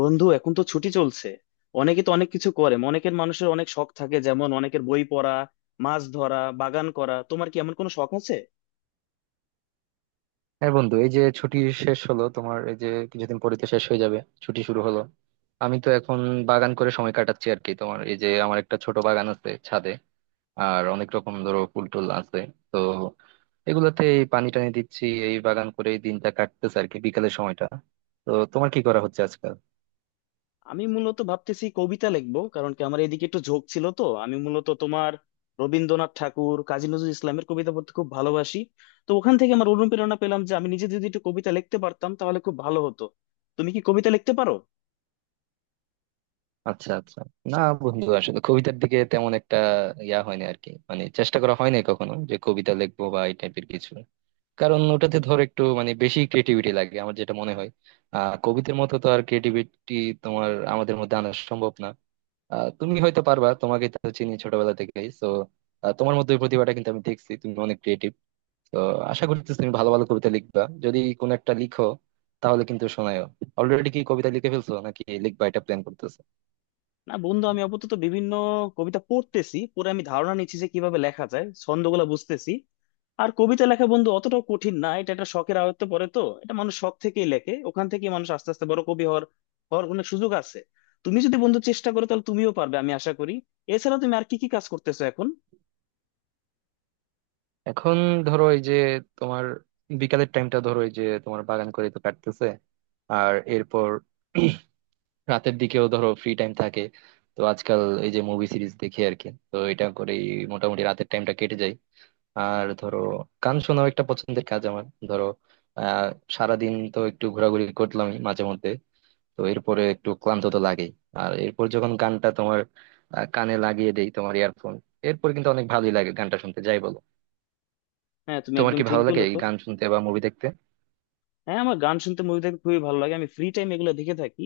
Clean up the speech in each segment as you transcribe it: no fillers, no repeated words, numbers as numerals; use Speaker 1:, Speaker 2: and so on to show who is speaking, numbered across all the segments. Speaker 1: বন্ধু, এখন তো ছুটি চলছে। অনেকে তো অনেক কিছু করে, অনেকের মানুষের অনেক শখ থাকে, যেমন অনেকের বই পড়া, মাছ ধরা, বাগান করা। তোমার কি এমন কোনো শখ আছে?
Speaker 2: হ্যাঁ বন্ধু, এই যে ছুটি শেষ হলো তোমার, এই যে কিছুদিন পরে তো শেষ হয়ে যাবে ছুটি শুরু হলো। আমি তো এখন বাগান করে সময় কাটাচ্ছি আর কি। তোমার, এই যে আমার একটা ছোট বাগান আছে ছাদে, আর অনেক রকম ধরো ফুল টুল আছে। তো এগুলোতে এই পানি টানি দিচ্ছি, এই বাগান করে এই দিনটা কাটতেছে আর কি, বিকালের সময়টা। তো তোমার কি করা হচ্ছে আজকাল?
Speaker 1: আমি মূলত ভাবতেছি কবিতা লিখবো, কারণ কি আমার এদিকে একটু ঝোঁক ছিল। তো আমি মূলত তোমার রবীন্দ্রনাথ ঠাকুর, কাজী নজরুল ইসলামের কবিতা পড়তে খুব ভালোবাসি। তো ওখান থেকে আমার অনুপ্রেরণা পেলাম যে আমি নিজে যদি একটু কবিতা লিখতে পারতাম তাহলে খুব ভালো হতো। তুমি কি কবিতা লিখতে পারো?
Speaker 2: আচ্ছা আচ্ছা, না বন্ধু আসলে কবিতার দিকে তেমন একটা হয়নি আর কি, মানে চেষ্টা করা হয়নি কখনো যে কবিতা লিখবো বা এই টাইপের কিছু। কারণ ওটাতে ধর একটু মানে বেশি ক্রিয়েটিভিটি লাগে, আমার যেটা মনে হয়। কবিতার মতো তো আর ক্রিয়েটিভিটি তোমার আমাদের মধ্যে আনা সম্ভব না। তুমি হয়তো পারবা, তোমাকে তো চিনি ছোটবেলা থেকেই তো। তোমার মধ্যে ওই প্রতিভাটা কিন্তু আমি দেখছি, তুমি অনেক ক্রিয়েটিভ। তো আশা করতেছি তুমি ভালো ভালো কবিতা লিখবা। যদি কোনো একটা লিখো তাহলে কিন্তু শোনায়ও। অলরেডি কি কবিতা লিখে ফেলছো নাকি লিখবা এটা প্ল্যান করতেছো?
Speaker 1: না বন্ধু, আমি আপাতত বিভিন্ন কবিতা পড়তেছি, পরে আমি ধারণা নিচ্ছি যে কিভাবে লেখা যায়, ছন্দগুলো বুঝতেছি। আর কবিতা লেখা বন্ধু অতটাও কঠিন না, এটা একটা শখের আয়ত্তে পড়ে, তো এটা মানুষ শখ থেকেই লেখে, ওখান থেকেই মানুষ আস্তে আস্তে বড় কবি হওয়ার হওয়ার অনেক সুযোগ আছে। তুমি যদি বন্ধু চেষ্টা করো তাহলে তুমিও পারবে, আমি আশা করি। এছাড়া তুমি আর কি কি কাজ করতেছো এখন?
Speaker 2: এখন ধরো, এই যে তোমার বিকালের টাইমটা ধরো, এই যে তোমার বাগান করে তো কাটতেছে। আর এরপর রাতের দিকেও ধরো ফ্রি টাইম থাকে। তো আজকাল এই যে মুভি সিরিজ দেখি আর কি, তো এটা করেই মোটামুটি রাতের টাইমটা কেটে যায়। আর ধরো গান শোনাও একটা পছন্দের কাজ আমার। ধরো, আহ সারাদিন তো একটু ঘোরাঘুরি করলামই মাঝে মধ্যে, তো এরপরে একটু ক্লান্ত তো লাগেই। আর এরপর যখন গানটা তোমার, কানে লাগিয়ে দেই তোমার ইয়ারফোন, এরপর কিন্তু অনেক ভালোই লাগে গানটা শুনতে, যাই বলো?
Speaker 1: হ্যাঁ, তুমি
Speaker 2: তোমার
Speaker 1: একদম
Speaker 2: কি
Speaker 1: ঠিক
Speaker 2: ভালো লাগে
Speaker 1: বলো।
Speaker 2: এই গান শুনতে বা মুভি দেখতে?
Speaker 1: হ্যাঁ, আমার গান শুনতে, মুভি দেখতে খুবই ভালো লাগে, আমি ফ্রি টাইম এগুলো দেখে থাকি।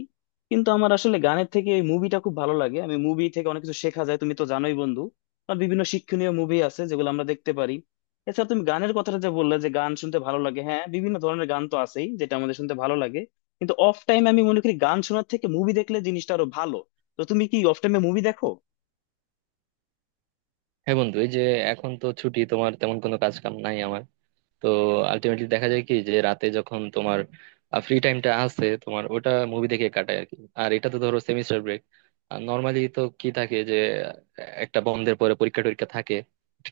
Speaker 1: কিন্তু আমার আসলে গানের থেকে এই মুভিটা খুব ভালো লাগে, আমি মুভি থেকে অনেক কিছু শেখা যায়, তুমি তো জানোই বন্ধু। আর বিভিন্ন শিক্ষণীয় মুভি আছে যেগুলো আমরা দেখতে পারি। এছাড়া তুমি গানের কথাটা যে বললে যে গান শুনতে ভালো লাগে, হ্যাঁ বিভিন্ন ধরনের গান তো আছেই যেটা আমাদের শুনতে ভালো লাগে। কিন্তু অফ টাইম আমি মনে করি গান শোনার থেকে মুভি দেখলে জিনিসটা আরো ভালো। তো তুমি কি অফ টাইমে মুভি দেখো?
Speaker 2: হ্যাঁ বন্ধু, এই যে এখন তো ছুটি, তোমার তেমন কোনো কাজ কাম নাই আমার। তো আলটিমেটলি দেখা যায় কি, যে রাতে যখন তোমার ফ্রি টাইমটা আছে, তোমার ওটা মুভি দেখে কাটায় আর কি। আর এটা তো ধরো সেমিস্টার ব্রেক। আর নর্মালি তো কি থাকে যে, আহ, একটা বন্ধের পরে পরীক্ষা টরীক্ষা থাকে,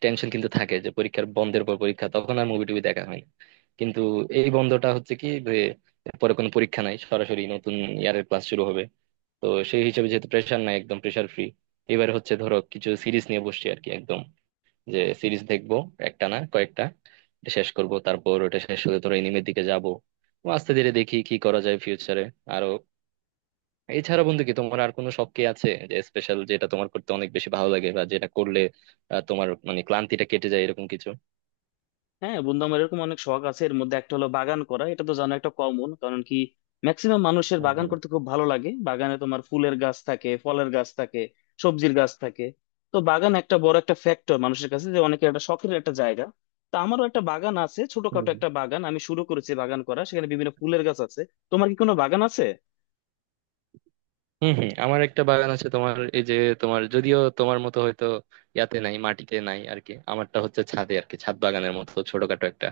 Speaker 2: টেনশন কিন্তু থাকে যে পরীক্ষার বন্ধের পর পরীক্ষা, তখন আর মুভি টুভি দেখা হয় না। কিন্তু এই বন্ধটা হচ্ছে কি যে পরে কোনো পরীক্ষা নাই, সরাসরি নতুন ইয়ারের ক্লাস শুরু হবে। তো সেই হিসেবে যেহেতু প্রেশার নাই, একদম প্রেশার ফ্রি। এবারে হচ্ছে ধরো কিছু সিরিজ নিয়ে বসছি আর কি, একদম যে সিরিজ দেখবো একটা না কয়েকটা। এটা শেষ করব, তারপর ওটা শেষ হলে ধরো এনিমের দিকে যাব। আস্তে ধীরে দেখি কি করা যায় ফিউচারে আরো। এছাড়া বন্ধু কি তোমার আর কোনো শখ কি আছে যে স্পেশাল, যেটা তোমার করতে অনেক বেশি ভালো লাগে, বা যেটা করলে তোমার মানে ক্লান্তিটা কেটে যায় এরকম কিছু?
Speaker 1: হ্যাঁ বন্ধু, আমার এরকম অনেক শখ আছে, এর মধ্যে একটা হলো বাগান করা, এটা তো জানো একটা কমন, কারণ কি ম্যাক্সিমাম মানুষের বাগান
Speaker 2: হুম,
Speaker 1: করতে খুব ভালো লাগে। বাগানে তোমার ফুলের গাছ থাকে, ফলের গাছ থাকে, সবজির গাছ থাকে। তো বাগান একটা বড় একটা ফ্যাক্টর মানুষের কাছে, যে অনেকের একটা শখের একটা জায়গা। তো আমারও একটা বাগান আছে, ছোটখাটো
Speaker 2: হুম।
Speaker 1: একটা বাগান আমি শুরু করেছি বাগান করা, সেখানে বিভিন্ন ফুলের গাছ আছে। তোমার কি কোনো বাগান আছে?
Speaker 2: হম হম, আমার একটা বাগান আছে তোমার, এই যে তোমার যদিও, তোমার মতো হয়তো নাই, মাটিতে নাই আর কি। আমারটা হচ্ছে ছাদে আর কি, ছাদ বাগানের মতো ছোটখাটো একটা।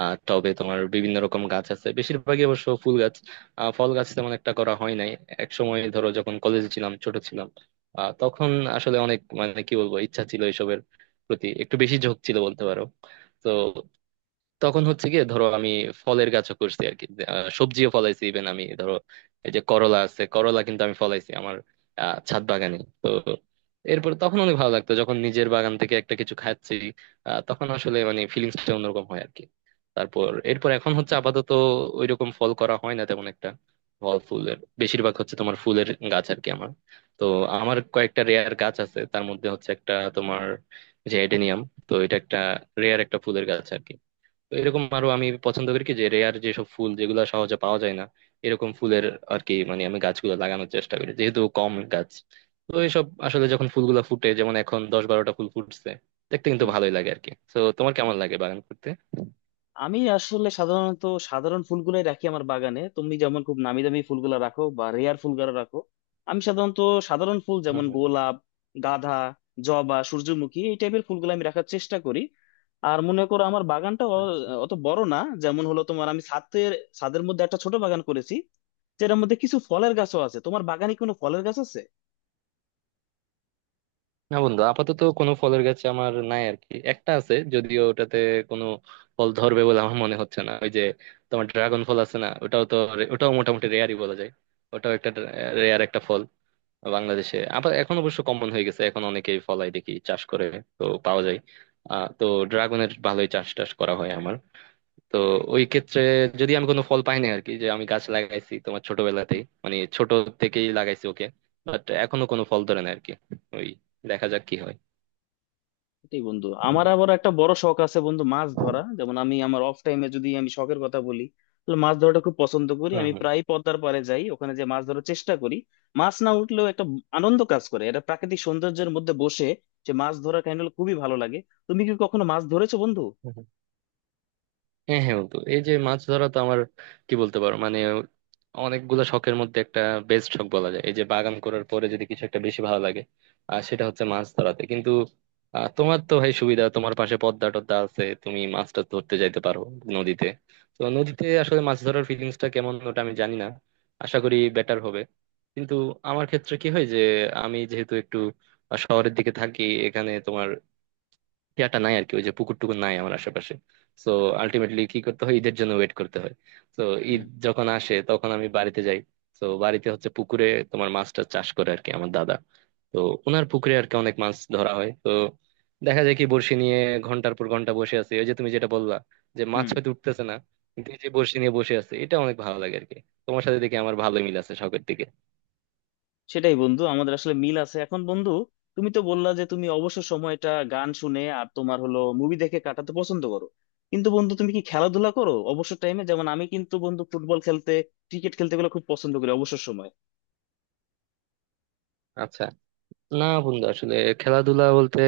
Speaker 2: টবে তোমার বিভিন্ন রকম গাছ আছে, বেশিরভাগই অবশ্য ফুল গাছ। ফল গাছ তেমন একটা করা হয় নাই। এক সময় ধরো যখন কলেজে ছিলাম, ছোট ছিলাম, তখন আসলে অনেক মানে কি বলবো, ইচ্ছা ছিল এসবের প্রতি, একটু বেশি ঝোঁক ছিল বলতে পারো। তো তখন হচ্ছে গিয়ে ধরো আমি ফলের গাছও করছি আর কি যে, সবজিও ফলাইছি। ইভেন আমি ধরো এই যে করলা আছে, করলা কিন্তু আমি ফলাইছি আমার, ছাদ বাগানে। তো এরপর তখন অনেক ভালো লাগতো যখন নিজের বাগান থেকে একটা কিছু খাচ্ছি, তখন আসলে মানে ফিলিংসটা অন্যরকম হয় আর কি। তারপর এরপর এখন হচ্ছে আপাতত ওইরকম ফল করা হয় না তেমন একটা। ফল ফুলের বেশিরভাগ হচ্ছে তোমার ফুলের গাছ আর কি আমার। তো আমার কয়েকটা রেয়ার গাছ আছে, তার মধ্যে হচ্ছে একটা তোমার, যে এডেনিয়াম। তো এটা একটা রেয়ার একটা ফুলের গাছ আর কি। তো এরকম আরো আমি পছন্দ করি কি, যে রেয়ার যেসব ফুল, যেগুলো সহজে পাওয়া যায় না এরকম ফুলের আর কি, মানে আমি গাছগুলো লাগানোর চেষ্টা করি, যেহেতু কম গাছ। তো এইসব আসলে যখন ফুলগুলো ফুটে, যেমন এখন 10-12টা ফুল ফুটছে, দেখতে কিন্তু ভালোই লাগে আর কি। তো তোমার কেমন লাগে বাগান করতে?
Speaker 1: আমি আসলে সাধারণত সাধারণ ফুলগুলাই রাখি আমার বাগানে। তুমি যেমন খুব নামি দামি ফুলগুলো রাখো বা রেয়ার ফুলগুলো রাখো, আমি সাধারণত সাধারণ ফুল
Speaker 2: হম
Speaker 1: যেমন
Speaker 2: হম।
Speaker 1: গোলাপ, গাঁদা, জবা, সূর্যমুখী এই টাইপের ফুলগুলো আমি রাখার চেষ্টা করি। আর মনে করো আমার বাগানটা
Speaker 2: আচ্ছা,
Speaker 1: অত বড় না যেমন হলো তোমার, আমি ছাদের ছাদের মধ্যে একটা ছোট বাগান করেছি, যেটার মধ্যে কিছু ফলের গাছও আছে। তোমার বাগানে কোনো ফলের গাছ আছে?
Speaker 2: না বন্ধু আপাতত কোনো ফলের গাছ আমার নাই আর কি। একটা আছে যদিও, ওটাতে কোনো ফল ধরবে বলে আমার মনে হচ্ছে না। ওই যে তোমার ড্রাগন ফল আছে না, ওটাও তো ওটাও মোটামুটি রেয়ারই বলা যায়। ওটাও একটা রেয়ার একটা ফল। বাংলাদেশে আবার এখন অবশ্য কমন হয়ে গেছে, এখন অনেকেই ফলাই দেখি, চাষ করে তো পাওয়া যায়। তো ড্রাগনের ভালোই চাষ টাস করা হয় আমার। তো ওই ক্ষেত্রে যদি আমি কোনো ফল পাই না আর কি, যে আমি গাছ লাগাইছি তোমার ছোটবেলাতেই, মানে ছোট থেকেই লাগাইছি ওকে, বাট এখনো কোনো ফল ধরে না আর কি। ওই দেখা যাক কি হয়।
Speaker 1: এটাই বন্ধু, আমার আবার একটা বড় শখ আছে বন্ধু, মাছ ধরা। যেমন আমি আমার অফ টাইমে যদি আমি শখের কথা বলি তাহলে মাছ ধরাটা খুব পছন্দ করি। আমি
Speaker 2: হম
Speaker 1: প্রায় পদ্মার পাড়ে যাই, ওখানে যে মাছ ধরার চেষ্টা করি। মাছ না উঠলেও একটা আনন্দ কাজ করে, এটা প্রাকৃতিক সৌন্দর্যের মধ্যে বসে যে মাছ ধরা কাহিনীগুলো খুবই ভালো লাগে। তুমি কি কখনো মাছ ধরেছো বন্ধু?
Speaker 2: হম। হ্যাঁ হ্যাঁ বন্ধু, এই যে মাছ ধরা তো আমার কি বলতে পারো, মানে অনেকগুলা শখের মধ্যে একটা বেস্ট শখ বলা যায়। এই যে বাগান করার পরে যদি কিছু একটা বেশি ভালো লাগে, আর সেটা হচ্ছে মাছ ধরাতে কিন্তু। তোমার তো ভাই সুবিধা, তোমার পাশে পদ্মা টদ্মা আছে, তুমি মাছটা ধরতে যাইতে পারো নদীতে। তো নদীতে আসলে মাছ ধরার ফিলিংসটা কেমন, ওটা আমি জানি না, আশা করি বেটার হবে। কিন্তু আমার ক্ষেত্রে কি হয়, যে আমি যেহেতু একটু শহরের দিকে থাকি, এখানে তোমার নাই আর কি, ওই যে পুকুর টুকুর নাই আমার আশেপাশে। তো আলটিমেটলি কি করতে হয়, ঈদের জন্য ওয়েট করতে হয়। তো ঈদ
Speaker 1: হুম,
Speaker 2: যখন আসে তখন আমি বাড়িতে যাই। তো বাড়িতে হচ্ছে পুকুরে তোমার মাছটা চাষ করে আর কি আমার দাদা। তো ওনার পুকুরে আর কি অনেক মাছ ধরা হয়। তো দেখা যায় কি বড়শি নিয়ে ঘন্টার পর ঘন্টা বসে আছে, ওই যে তুমি যেটা বললা যে মাছ
Speaker 1: হুম।
Speaker 2: হয়তো উঠতেছে না, কিন্তু এই যে বড়শি নিয়ে বসে আছে, এটা অনেক ভালো লাগে আর কি। তোমার সাথে দেখে আমার ভালো মিল আছে শখের দিকে।
Speaker 1: সেটাই বন্ধু, আমাদের আসলে মিল আছে। এখন বন্ধু, তুমি তো বললা যে তুমি অবসর সময়টা গান শুনে আর তোমার হলো মুভি দেখে কাটাতে পছন্দ করো। কিন্তু বন্ধু, তুমি কি খেলাধুলা করো অবসর টাইমে? যেমন আমি কিন্তু বন্ধু ফুটবল খেলতে, ক্রিকেট খেলতে গুলো খুব পছন্দ করি অবসর সময়।
Speaker 2: আচ্ছা, না বন্ধু আসলে খেলাধুলা বলতে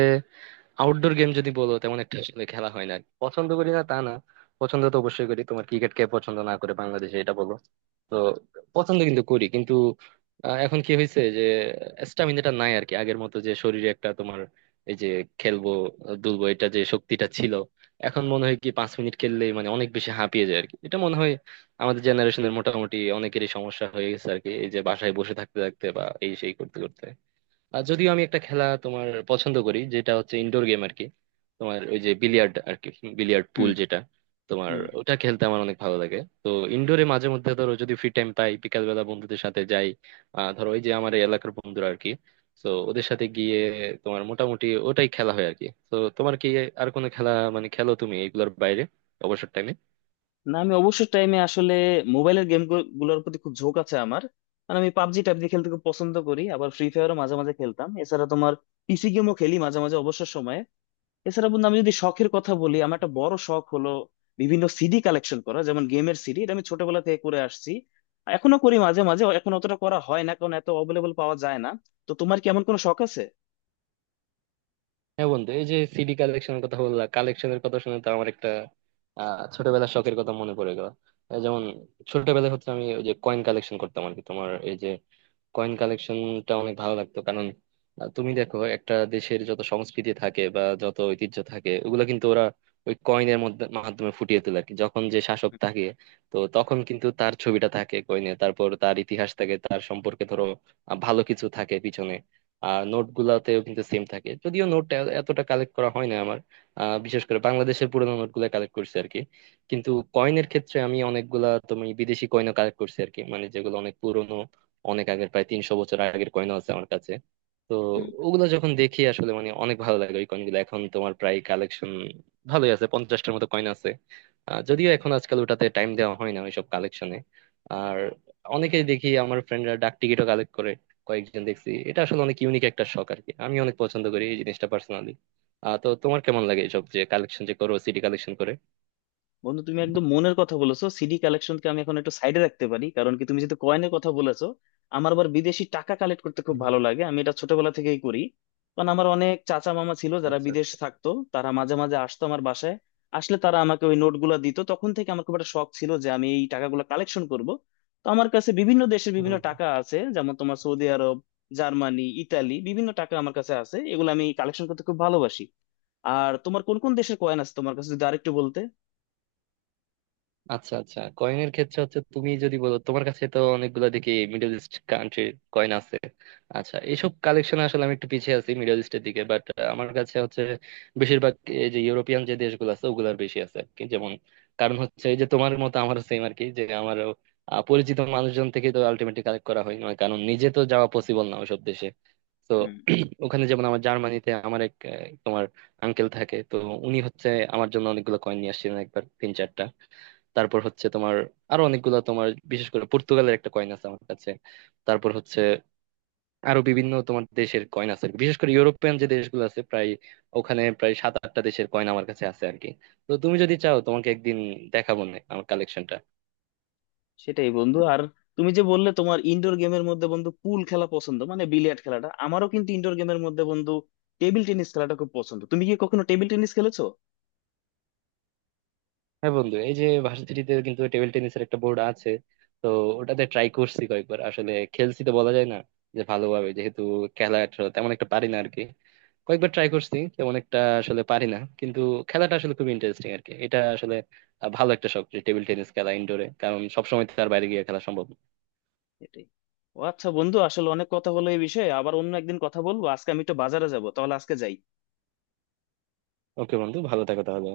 Speaker 2: আউটডোর গেম যদি বলো, তেমন একটা আসলে খেলা হয় না আর কি। পছন্দ করি না তা না, পছন্দ তো অবশ্যই করি। তোমার ক্রিকেট কে পছন্দ না করে বাংলাদেশে, এটা বলো। তো পছন্দ কিন্তু করি, কিন্তু এখন কি হয়েছে যে স্টামিনাটা নাই আর কি আগের মতো, যে শরীরে একটা তোমার এই যে খেলবো দুলবো এটা যে শক্তিটা ছিল, এখন মনে হয় কি 5 মিনিট খেললেই মানে অনেক বেশি হাঁপিয়ে যায় আর কি। এটা মনে হয় আমাদের জেনারেশনের মোটামুটি অনেকেরই সমস্যা হয়ে গেছে আর কি, এই যে বাসায় বসে থাকতে থাকতে বা এই সেই করতে করতে। আর যদিও আমি একটা খেলা তোমার পছন্দ করি, যেটা হচ্ছে ইনডোর গেম আর কি, তোমার ওই যে বিলিয়ার্ড আর কি, বিলিয়ার্ড
Speaker 1: হুম,
Speaker 2: পুল যেটা তোমার,
Speaker 1: হুম।
Speaker 2: ওটা খেলতে আমার অনেক ভালো লাগে। তো ইনডোরে মাঝে মধ্যে ধরো যদি ফ্রি টাইম পাই, বিকাল বেলা বন্ধুদের সাথে যাই, ধরো ওই যে আমার এই এলাকার বন্ধুরা আর কি। তো ওদের সাথে গিয়ে তোমার মোটামুটি ওটাই খেলা হয় আর কি। তো তোমার কি আর কোনো খেলা মানে খেলো তুমি এগুলোর বাইরে অবসর টাইমে?
Speaker 1: না, আমি অবসর টাইমে আসলে মোবাইলের গেম গুলোর প্রতি খুব ঝোঁক আছে আমার, মানে আমি পাবজি টাবজি খেলতে খুব পছন্দ করি, আবার ফ্রি ফায়ারও মাঝে মাঝে খেলতাম। এছাড়া তোমার পিসি গেমও খেলি মাঝে মাঝে অবসর সময়ে। এছাড়া বন্ধু, আমি যদি শখের কথা বলি, আমার একটা বড় শখ হলো বিভিন্ন সিডি কালেকশন করা, যেমন গেমের সিডি। এটা আমি ছোটবেলা থেকে করে আসছি, এখনো করি মাঝে মাঝে, এখন অতটা করা হয় না কারণ এত অ্যাভেলেবল পাওয়া যায় না। তো তোমার কি এমন কোনো শখ আছে?
Speaker 2: হ্যাঁ বন্ধু, এই যে সিডি কালেকশনের কথা বললা, কালেকশনের কথা শুনে তো আমার একটা ছোটবেলার শখের কথা মনে পড়ে গেল। যেমন ছোটবেলায় হচ্ছে আমি ওই যে কয়েন কালেকশন করতাম আর কি। তোমার এই যে কয়েন কালেকশনটা অনেক ভালো লাগতো, কারণ তুমি দেখো একটা দেশের যত সংস্কৃতি থাকে বা যত ঐতিহ্য থাকে, ওগুলো কিন্তু ওরা ওই কয়েনের মধ্যে মাধ্যমে ফুটিয়ে তোলে আর কি। যখন যে শাসক থাকে, তো তখন কিন্তু তার ছবিটা থাকে কয়েনে, তারপর তার ইতিহাস থাকে তার সম্পর্কে, ধরো ভালো কিছু থাকে পিছনে। আর নোট গুলাতেও কিন্তু সেম থাকে, যদিও নোট এতটা কালেক্ট করা হয় না আমার। বিশেষ করে বাংলাদেশের পুরোনো নোট গুলা কালেক্ট করছি আর কি। কিন্তু কয়েনের ক্ষেত্রে আমি অনেকগুলা তুমি বিদেশি কয়েনও কালেক্ট করছি আর কি, মানে যেগুলো অনেক পুরোনো, অনেক আগের, প্রায় 300 বছর আগের কয়েনও আছে আমার কাছে। তো ওগুলো যখন দেখি আসলে মানে অনেক ভালো লাগে। ওই কয়েনগুলো এখন তোমার প্রায় কালেকশন ভালোই আছে, 50টার মতো কয়েন আছে। যদিও এখন আজকাল ওটাতে টাইম দেওয়া হয় না ওইসব কালেকশনে। আর অনেকেই দেখি আমার ফ্রেন্ডরা ডাক টিকিটও কালেক্ট কয়েকজন দেখছি, এটা আসলে অনেক ইউনিক একটা শখ আর কি, আমি অনেক পছন্দ করি এই জিনিসটা পার্সোনালি। তো তোমার কেমন লাগে এসব যে কালেকশন যে করো, সিডি কালেকশন করে?
Speaker 1: বন্ধু তুমি একদম মনের কথা বলেছো। সিডি কালেকশনকে আমি এখন একটু সাইডে রাখতে পারি, কারণ কি তুমি যেহেতু কয়েনের কথা বলেছো, আমার আবার বিদেশি টাকা কালেক্ট করতে খুব ভালো লাগে। আমি এটা ছোটবেলা থেকেই করি, কারণ আমার অনেক চাচা মামা ছিল যারা বিদেশ থাকতো, তারা মাঝে মাঝে আসতো আমার বাসায়। আসলে তারা আমাকে ওই নোটগুলো দিত, তখন থেকে আমার খুব একটা শখ ছিল যে আমি এই টাকাগুলো কালেকশন করব। তো আমার কাছে বিভিন্ন দেশের
Speaker 2: হুম,
Speaker 1: বিভিন্ন
Speaker 2: হুম।
Speaker 1: টাকা আছে, যেমন তোমার সৌদি আরব, জার্মানি, ইতালি, বিভিন্ন টাকা আমার কাছে আছে, এগুলো আমি কালেকশন করতে খুব ভালোবাসি। আর তোমার কোন কোন দেশের কয়েন আছে তোমার কাছে যদি আরেকটু বলতে।
Speaker 2: আচ্ছা আচ্ছা, কয়েনের ক্ষেত্রে হচ্ছে তুমি যদি বলো, তোমার কাছে তো অনেকগুলো দেখি মিডল ইস্ট কান্ট্রির কয়েন আছে। আচ্ছা এইসব কালেকশন আসলে আমি একটু পিছিয়ে আছি মিডল ইস্টের দিকে, বাট আমার কাছে হচ্ছে বেশিরভাগ এই যে ইউরোপিয়ান যে দেশগুলো আছে, ওগুলার বেশি আছে আর কি। যেমন কারণ হচ্ছে এই যে তোমার মতো আমারও সেম আর কি, যে আমারও পরিচিত মানুষজন থেকে তো আলটিমেটলি কালেক্ট করা হয়, না কারণ নিজে তো যাওয়া পসিবল না ওইসব দেশে। তো
Speaker 1: হুম।
Speaker 2: ওখানে যেমন আমার জার্মানিতে আমার এক তোমার আঙ্কেল থাকে তো, উনি হচ্ছে আমার জন্য অনেকগুলো কয়েন নিয়ে আসছিলেন একবার, 3-4টা। তারপর হচ্ছে তোমার আরো অনেকগুলো তোমার, বিশেষ করে পর্তুগালের একটা কয়েন আছে আমার কাছে। তারপর হচ্ছে আরো বিভিন্ন তোমার দেশের কয়েন আছে আর কি। বিশেষ করে ইউরোপিয়ান যে দেশগুলো আছে প্রায়, ওখানে প্রায় 7-8টা দেশের কয়েন আমার কাছে আছে আর কি। তো তুমি যদি চাও তোমাকে একদিন দেখাবো না আমার কালেকশনটা।
Speaker 1: সেটাই বন্ধু। আর তুমি যে বললে তোমার ইনডোর গেমের মধ্যে বন্ধু পুল খেলা পছন্দ, মানে বিলিয়ার্ড খেলাটা, আমারও কিন্তু ইনডোর গেমের মধ্যে বন্ধু টেবিল টেনিস খেলাটা খুব পছন্দ। তুমি কি কখনো টেবিল টেনিস খেলেছো?
Speaker 2: হ্যাঁ বন্ধু, এই যে ভার্সিটিতে কিন্তু টেবিল টেনিসের একটা বোর্ড আছে। তো ওটাতে ট্রাই করছি কয়েকবার, আসলে খেলছি তো বলা যায় না, যে ভালোভাবে যেহেতু তেমন একটা পারি না আরকি। কয়েকবার ট্রাই করছি, তেমন একটা আসলে পারি না, কিন্তু খেলাটা আসলে খুব ইন্টারেস্টিং আরকি। এটা আসলে ভালো একটা শখ যে টেবিল টেনিস খেলা ইনডোরে, কারণ সবসময় তো আর বাইরে গিয়ে খেলা সম্ভব না।
Speaker 1: এটাই। ও আচ্ছা বন্ধু, আসলে অনেক কথা হলো এই বিষয়ে, আবার অন্য একদিন কথা বলবো। আজকে আমি একটু বাজারে যাবো, তাহলে আজকে যাই।
Speaker 2: ওকে বন্ধু, ভালো থাকো তাহলে।